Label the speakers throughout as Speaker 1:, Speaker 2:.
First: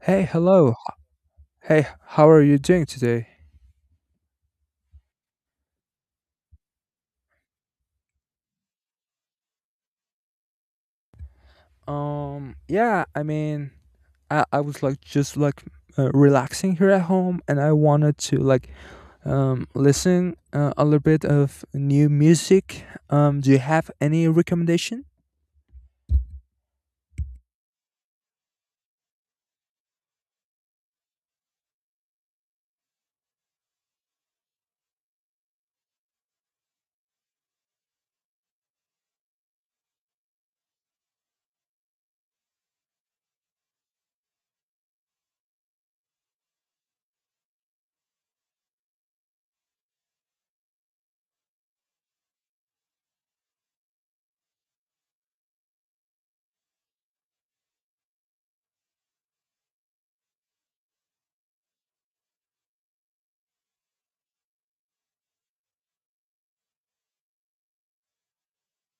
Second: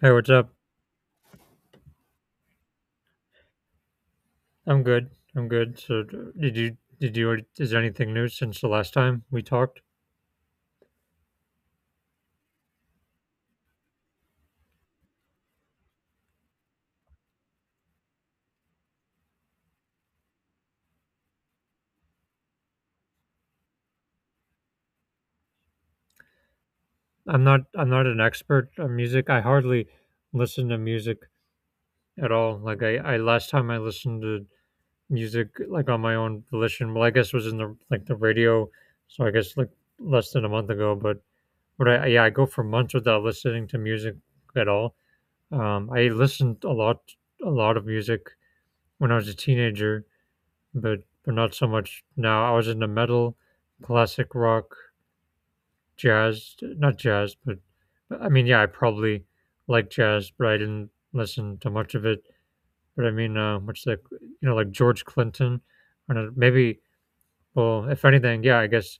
Speaker 1: Hey,
Speaker 2: Hey,
Speaker 1: what's up?
Speaker 2: hello. Hey, how are you doing today?
Speaker 1: I'm good. I'm good. So, is there anything new since the last time we talked?
Speaker 2: Um, yeah, I mean, I was like just like relaxing here at home and I wanted to like listen a little bit of new music. Do you have any recommendation?
Speaker 1: I'm not an expert on music. I hardly listen to music at all. Like I Last time I listened to music like on my own volition. Well, I guess it was in the radio. So I guess like less than a month ago. But I, yeah, I go for months without listening to music at all. I listened a lot of music when I was a teenager, but not so much now. I was into metal, classic rock, jazz, not jazz, but yeah, I probably like jazz, but I didn't listen to much of it. But I mean, much like, you know, like George Clinton, I don't know, maybe. Well, if anything, yeah, I guess.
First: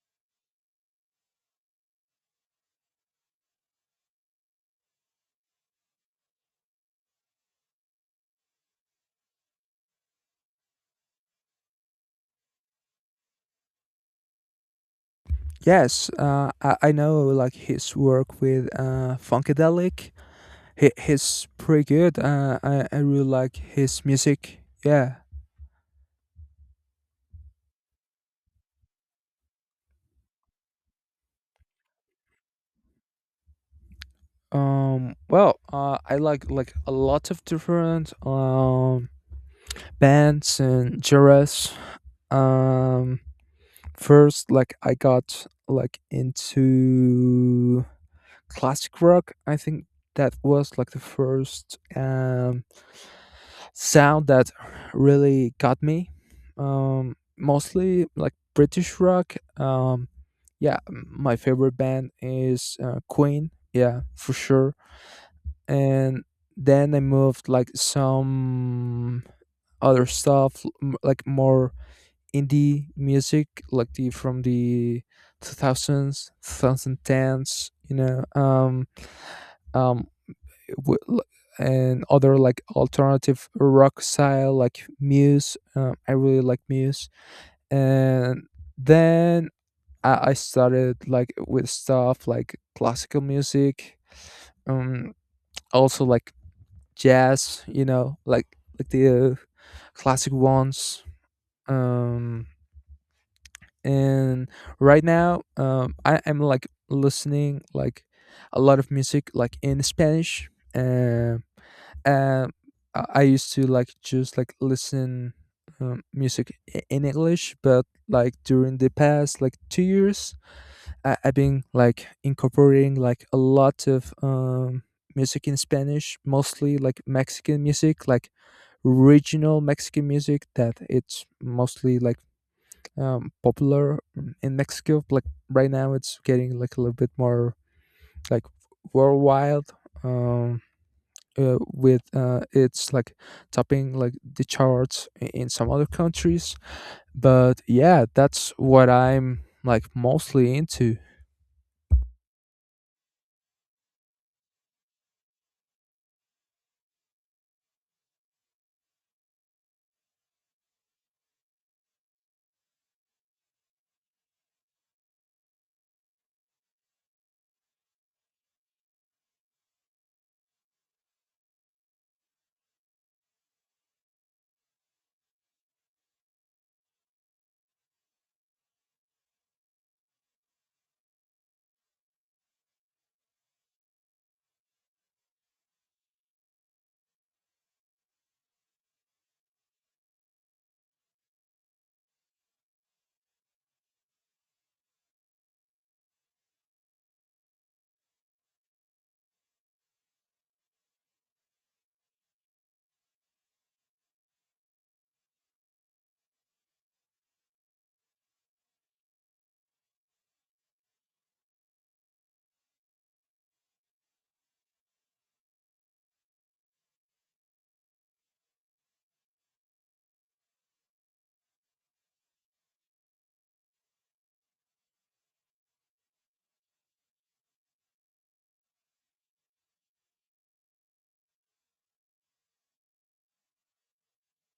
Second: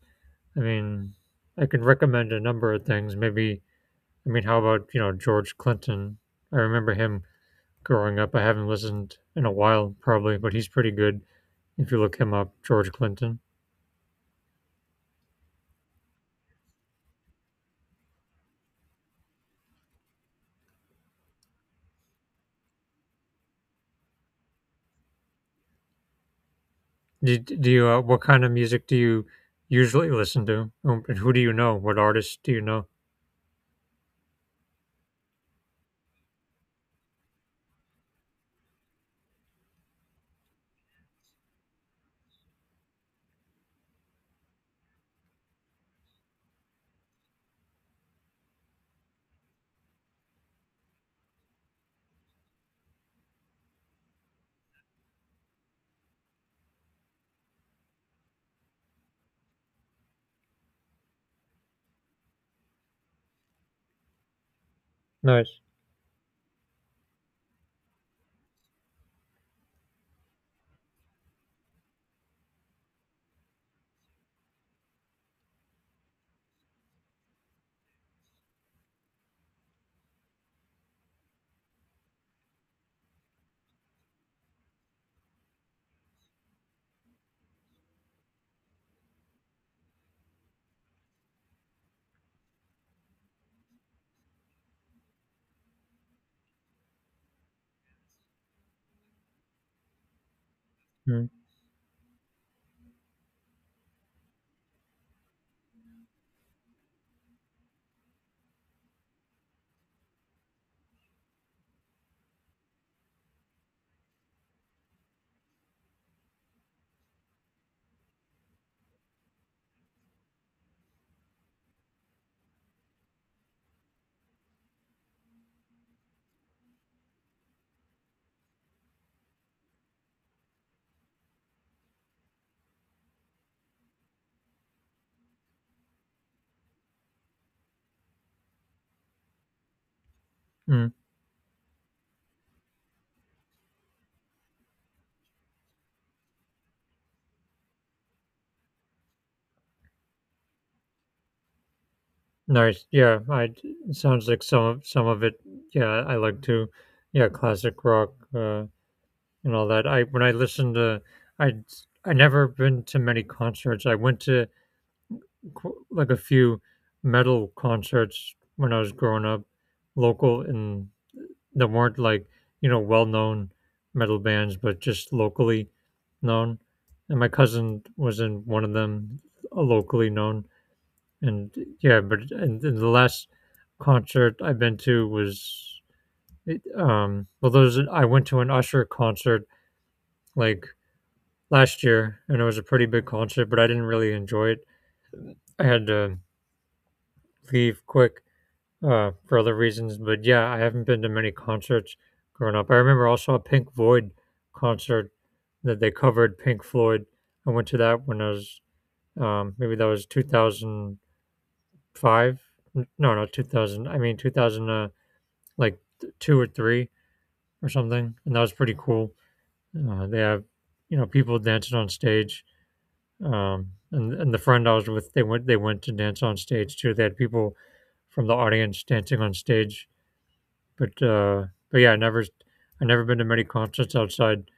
Speaker 1: I mean, I can recommend a number of things. Maybe, I mean, how about, you know, George Clinton? I remember him growing up. I haven't listened in a while, probably, but he's pretty good if you look him up, George Clinton.
Speaker 2: Yes, I know like his work with Funkadelic. He's pretty good. I really like his music. Yeah.
Speaker 1: Do you what kind of music do you usually listen to? And who do you know? What artists do you know?
Speaker 2: I like a lot of different bands and genres. Um, first, like I got like into classic rock. I think that was like the first sound that really got me. Mostly like British rock. Yeah, my favorite band is Queen. Yeah, for sure.
Speaker 1: Nice.
Speaker 2: And then I moved like some other stuff, like more indie music like the from the 2000s 2010s um w- l- and other like alternative rock style like muse I really like muse and then I started like with stuff like classical music um also like jazz you know like the classic ones
Speaker 1: Mm,
Speaker 2: um and right now I am like listening like a lot of music like in Spanish. Um, um, I used to like just like listen music in English, but like during the past like 2 years, I've been like incorporating like a lot of music in Spanish, mostly like Mexican music, like regional Mexican music that it's mostly like popular in Mexico. Like right now, it's getting like a little bit more like worldwide um,
Speaker 1: mm,
Speaker 2: with it's like topping like the charts in some other countries. But yeah, that's what I'm like mostly into.
Speaker 1: nice. Yeah, I, it sounds like some of it. Yeah, I like to. Yeah, classic rock and all that. I when I listen to, I I never been to many concerts. I went to like a few metal concerts when I was growing up, local, in, that weren't like, you know, well known metal bands, but just locally known. And my cousin was in one of them, locally known. And yeah, but and the last concert I've been to was well there's I went to an Usher concert like last year, and it was a pretty big concert, but I didn't really enjoy it. I had to leave quick, for other reasons. But yeah, I haven't been to many concerts growing up. I remember also a Pink Floyd concert that they covered Pink Floyd. I went to that when I was maybe that was 2005. No, not 2000. I mean 2000, like two or three or something, and that was pretty cool. They have, you know, people dancing on stage. And the friend I was with, they went to dance on stage too. They had people from the audience dancing on stage. But, but yeah, I've never been to many concerts outside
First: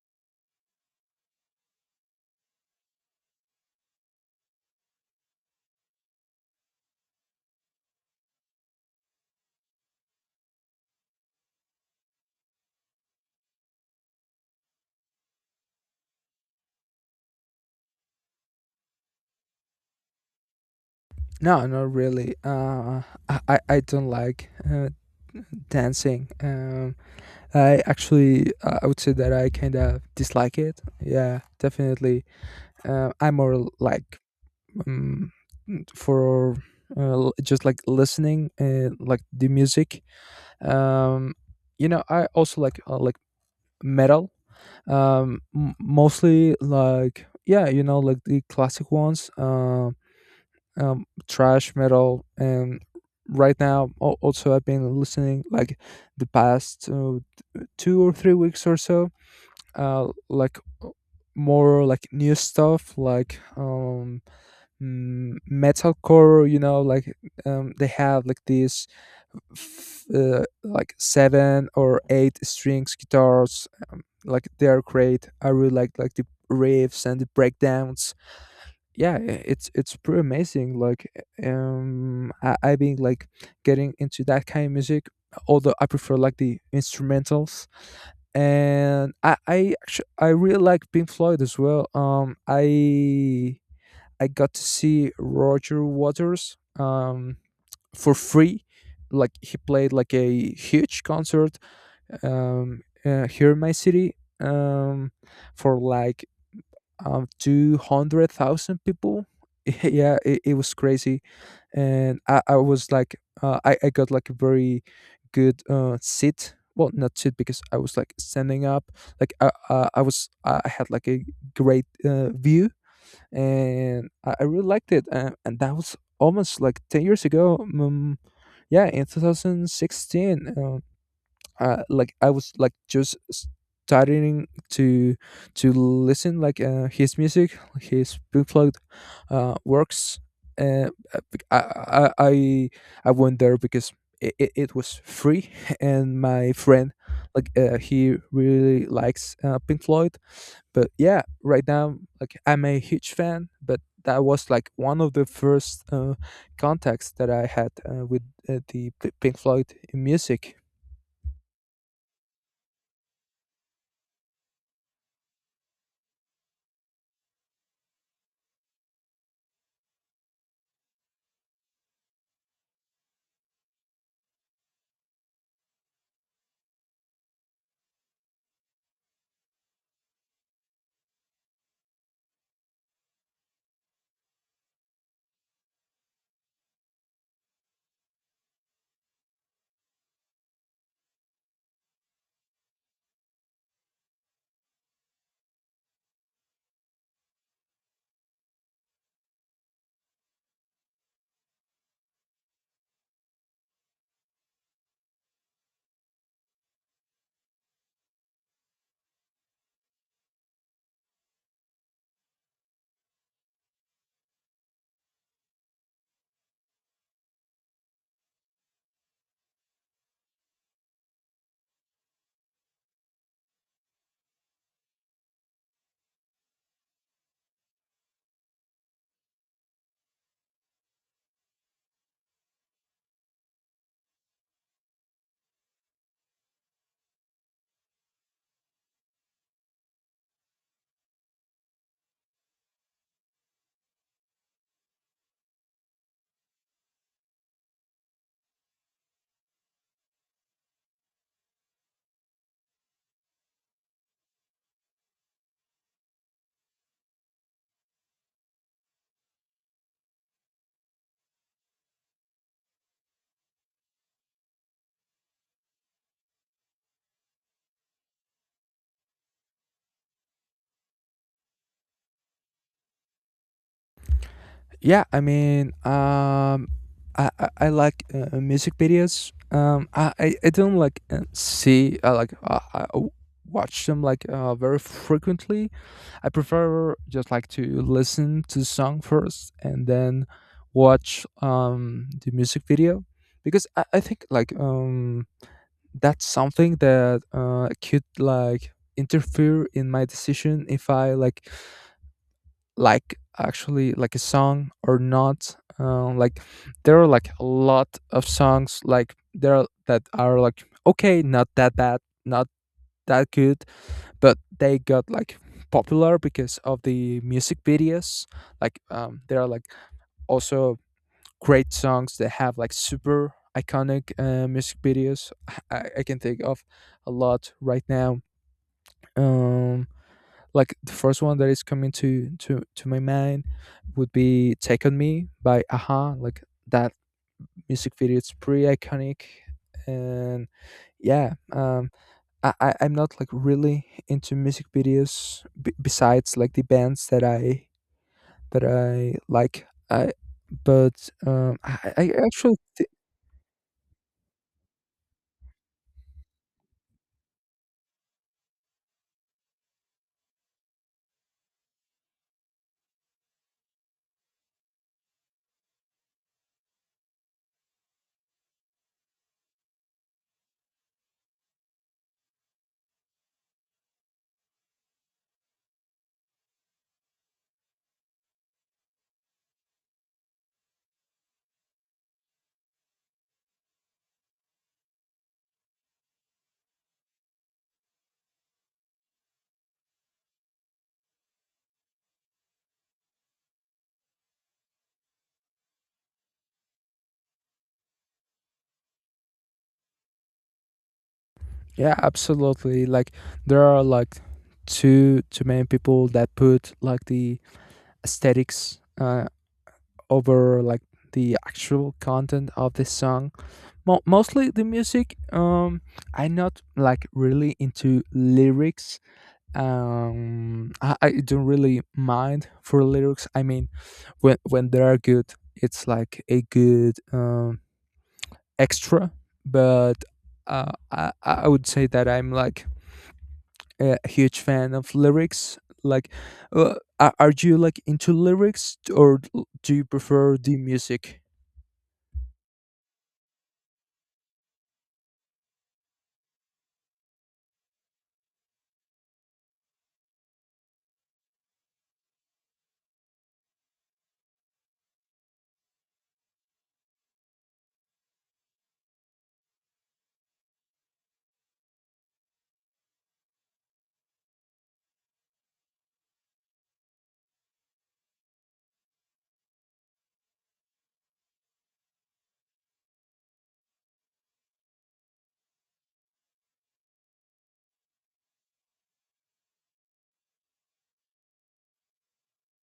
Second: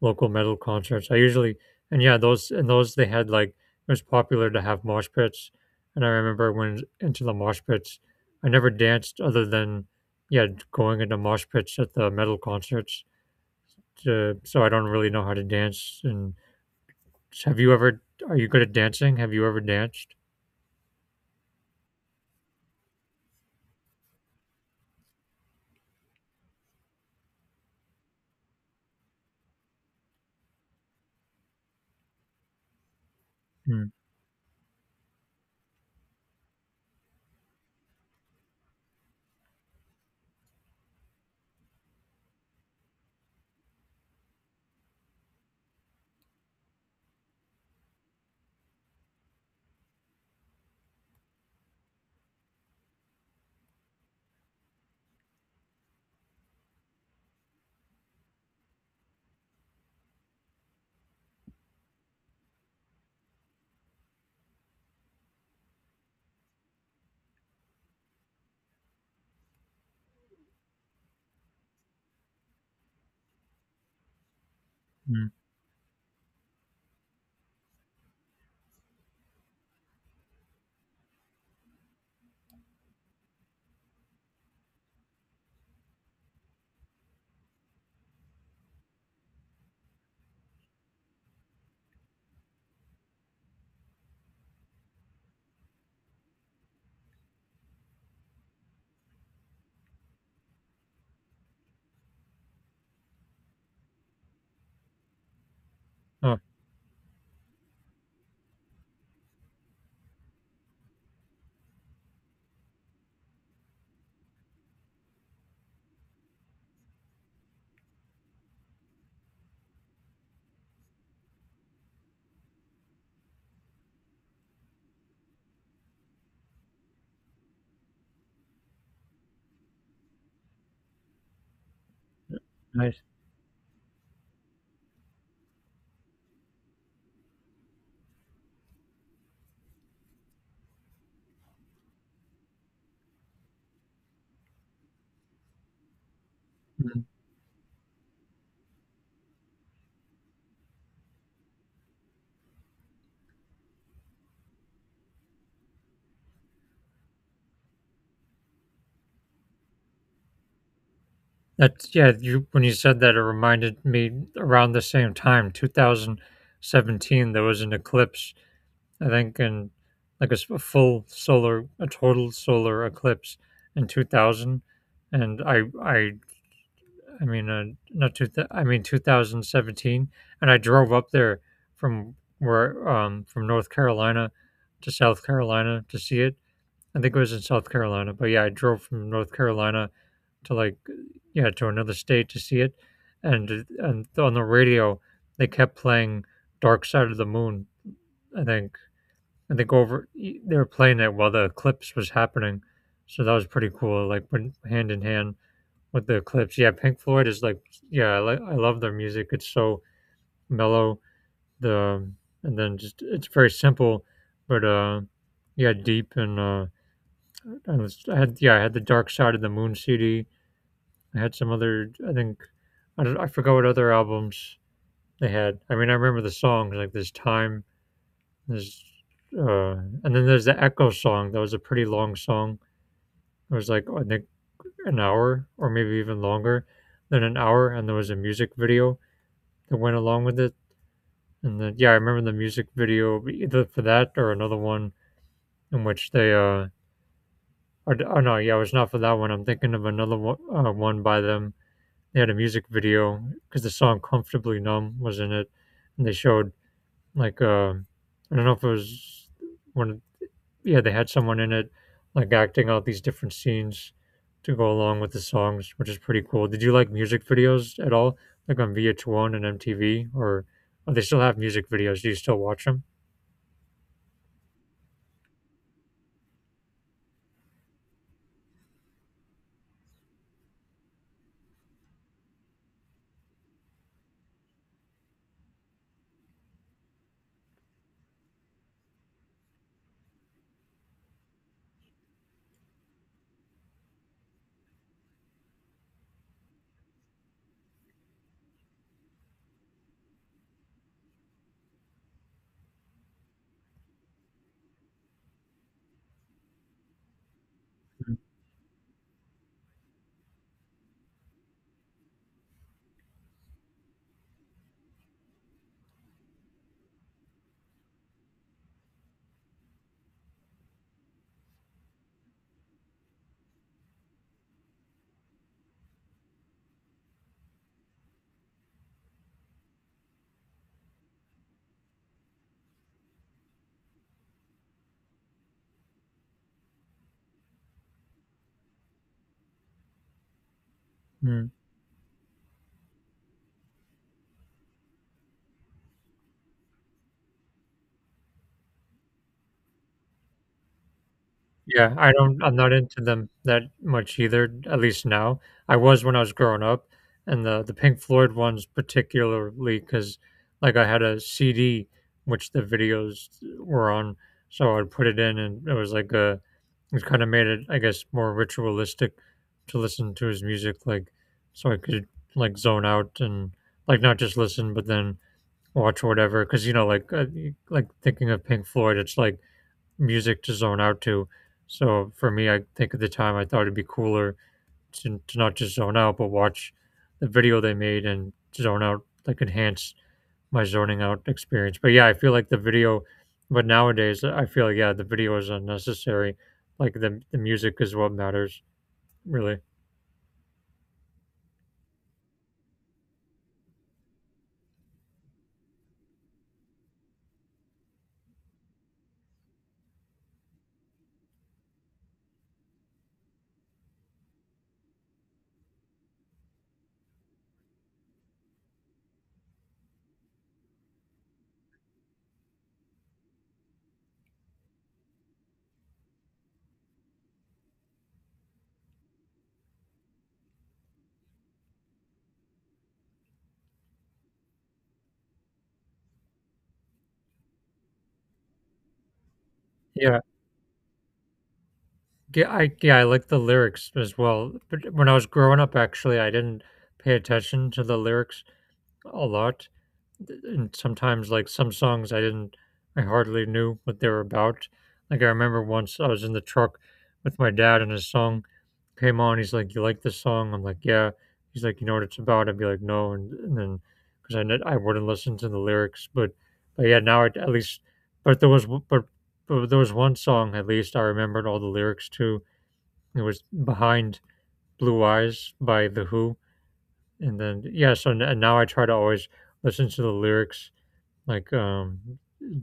Speaker 1: local metal concerts. I usually, and yeah, those they had like, it was popular to have mosh pits, and I remember when into the mosh pits, I never danced other than, yeah, going into mosh pits at the metal concerts. To, so I don't really know how to dance. And have you ever? Are you good at dancing? Have you ever danced?
Speaker 2: No, not really. I don't like dancing. I would say that I kind of dislike it. Yeah, definitely. I'm more
Speaker 1: Mm,
Speaker 2: like um, for just like listening like the music um you know I also like metal mostly like yeah you know like the classic ones trash metal and right now also I've been listening like the past 2 or 3 weeks or so like more like new stuff like metalcore you know like they have like these like seven or eight strings guitars like they're great
Speaker 1: mm.
Speaker 2: I really like the riffs and the breakdowns yeah it's pretty amazing like I've been like getting into that kind of music although I prefer like the instrumentals and i actually I really like pink floyd as well I got to see Roger Waters for free. Like he played like a huge concert here in my city um, for like
Speaker 1: Oh,
Speaker 2: 200,000 people. yeah, it was crazy, and I was like I got like a very good seat. Well, not seat because I was like standing up. I had like a great view and I really liked it. And that was almost like 10 years ago. Yeah, in 2016. Like I was like
Speaker 1: nice.
Speaker 2: just starting to listen like his music, his bootleg works. Uh, I, I I I went there because it was free, and my friend
Speaker 1: Mm.
Speaker 2: like he really likes Pink Floyd. But yeah, right now like I'm a huge fan, but. That was like one of the first contacts that I had with Pink Floyd music.
Speaker 1: That's, yeah, you, when you said that, it reminded me, around the same time, 2017, there was an eclipse, I think, in like a, a full solar, a total solar eclipse in 2000. And I mean, not I mean, 2017. And I drove up there from where, from North Carolina to South Carolina to see it. I think it was in South Carolina, but yeah, I drove from North Carolina to like, yeah, to another state to see it, and and on the radio they kept playing Dark Side of the Moon. I think and they go over e, they were playing it while the eclipse was happening, so that was pretty cool. Like, when hand in hand with the eclipse. Yeah, Pink Floyd is like, yeah, I, like I love their music. It's so mellow. The, and then just it's very simple, but yeah deep, and I had, yeah, I had the Dark Side of the Moon CD. They had some other. I think I don't, I forgot what other albums they had. I mean, I remember the songs like "This Time," there's, and then there's the Echo song. That was a pretty long song. It was like, I think, an hour or maybe even longer than an hour, and there was a music video that went along with it. And then, yeah, I remember the music video either for that or another one in which they. Or, oh no, yeah, it was not for that one. I'm thinking of another one, one by them, they had a music video because the song "Comfortably Numb" was in it, and they showed like, I don't know if it was when, yeah, they had someone in it like acting out these different scenes to go along with the songs, which is pretty cool. Did you like music videos at all, like on VH1 and MTV, or, oh, they still have music videos? Do you still watch them?
Speaker 2: Yeah, I mean, um, I like music videos. I don't like see I like I w- watch them like very frequently. I prefer just like to listen to the song first and then watch the music video because I think like that's something that could like interfere in my decision if I like actually like a song or not like there are like a lot of songs like there are, that are like okay not that bad not that good but they got like popular because of the music videos like there are like also great songs that have like super iconic music videos I can think of a lot right now um like the first one that is coming to my mind would be take on me by aha like that music video it's pretty iconic and yeah
Speaker 1: Mm.
Speaker 2: I'm not like really into music videos besides like the bands that I like I but
Speaker 1: Yeah,
Speaker 2: I
Speaker 1: I don't I'm
Speaker 2: actually
Speaker 1: not into them that much either, at least now. I was when I was growing up, and the Pink Floyd ones particularly, because like, I had a CD which the videos were on, so I'd put it in, and it was like a, it kinda made it, I guess, more ritualistic to listen to his music, like, so I could, like, zone out and, like, not just listen, but then watch whatever. Because, you know, like, like, thinking of Pink Floyd, it's like music to zone out to. So for me, I think at the time I thought it'd be cooler to not just zone out, but watch the video they made and zone out, like, enhance my zoning out experience. But yeah, I feel like the video, but nowadays I feel like, yeah, the video is unnecessary. Like the music is what matters, really.
Speaker 2: yeah absolutely like there are like too many people that put like the aesthetics over like the actual content of this song. Mo- mostly the music. I'm not like really into lyrics. I don't really mind for lyrics. I mean, when they are good, it's like a good extra. But I would say that I'm like a huge fan of lyrics. Like, are you like into lyrics or do you
Speaker 1: Yeah,
Speaker 2: prefer the music?
Speaker 1: yeah, I, yeah, I like the lyrics as well. But when I was growing up, actually, I didn't pay attention to the lyrics a lot. Th And sometimes, like, some songs I didn't, I hardly knew what they were about. Like, I remember once I was in the truck with my dad and his song came on, he's like, "You like this song?" I'm like, "Yeah." He's like, "You know what it's about?" I'd be like, "No," and then because I wouldn't listen to the lyrics, but, yeah, now at least, but there was w but but there was one song, at least, I remembered all the lyrics to. It was Behind Blue Eyes by The Who, and then, yeah, so n and now I try to always listen to the lyrics like,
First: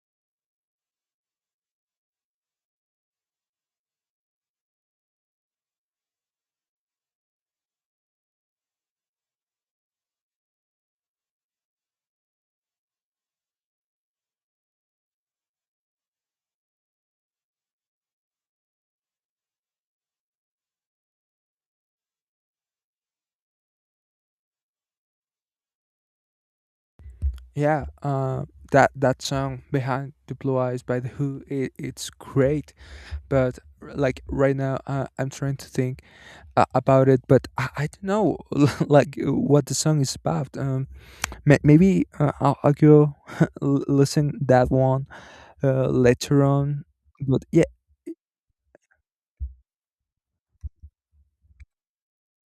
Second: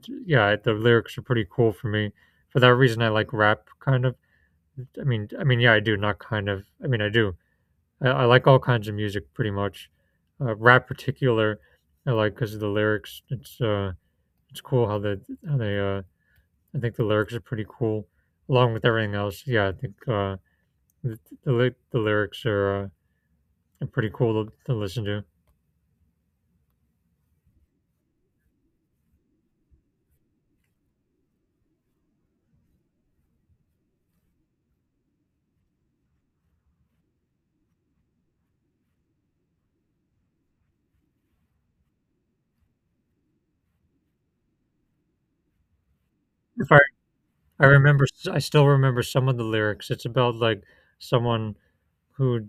Speaker 1: yeah, the lyrics are pretty cool for me. For that reason, I like rap kind of. Yeah, I do, not kind of. I mean, I do. I like all kinds of music pretty much. Rap particular, I like because of the lyrics. It's cool how they, how they, I think the lyrics are pretty cool along with everything else. Yeah, I think, the the lyrics are pretty cool to listen to.
Speaker 2: Yeah, that that song "Behind the Blue Eyes" by The Who, it, it's great. But like right now, I'm trying to think about it, but I don't know like what the song is about. Maybe I'll go listen that one later
Speaker 1: If I
Speaker 2: on. But
Speaker 1: I
Speaker 2: yeah,
Speaker 1: remember, I still remember some of the lyrics. It's about, like, someone who,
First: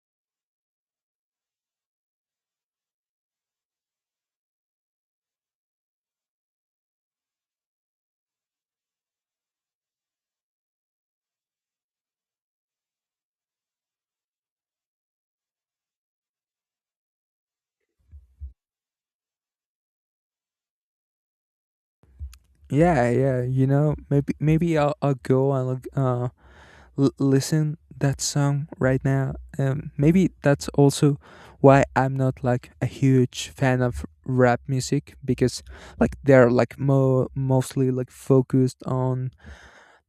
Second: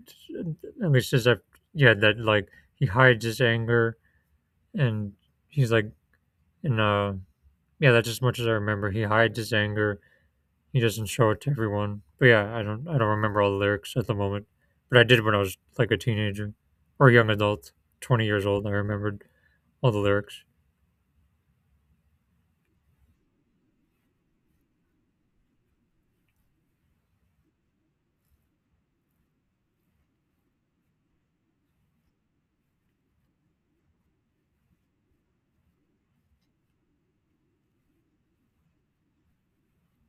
Speaker 1: at least as I've, yeah, that like he hides his anger and he's like in yeah, that's as much as I remember, he hides his anger, he doesn't show it to everyone, but yeah, I don't remember all the lyrics at the moment, but I did when I was like a teenager or young adult, 20 years old, I remembered all the lyrics.
Speaker 2: yeah, yeah. You know, maybe I'll go and like, listen that song right now. Maybe that's also why I'm not like a huge fan of rap music because like they're like mostly like focused on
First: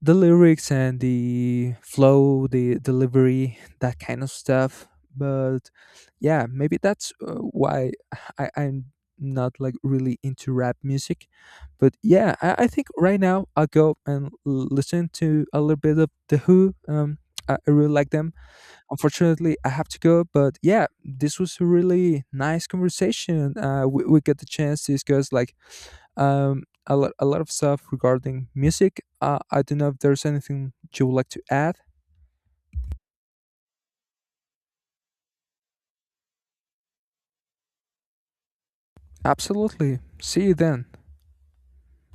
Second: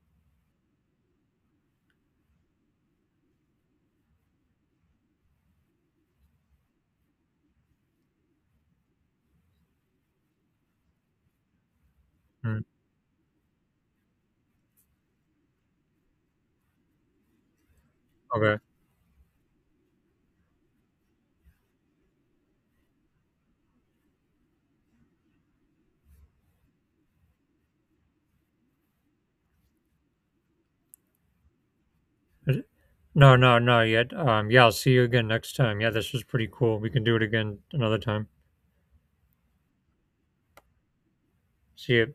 Speaker 2: the lyrics and the flow, the delivery, that kind of stuff. But yeah, maybe that's why I'm not like really into rap music. But yeah,
Speaker 1: Mm,
Speaker 2: I think right now I'll go and listen to a little bit of The Who. I really like them.
Speaker 1: okay.
Speaker 2: Unfortunately, I have to go. But yeah, this was a really nice conversation. We get the chance to discuss like a lot of stuff regarding music. I don't know if there's anything you would like to add.
Speaker 1: Is it- no, yet, um, yeah, I'll see you again next time. Yeah, this was pretty cool, we can do it again another time.
Speaker 2: Absolutely. See you then.
Speaker 1: See you.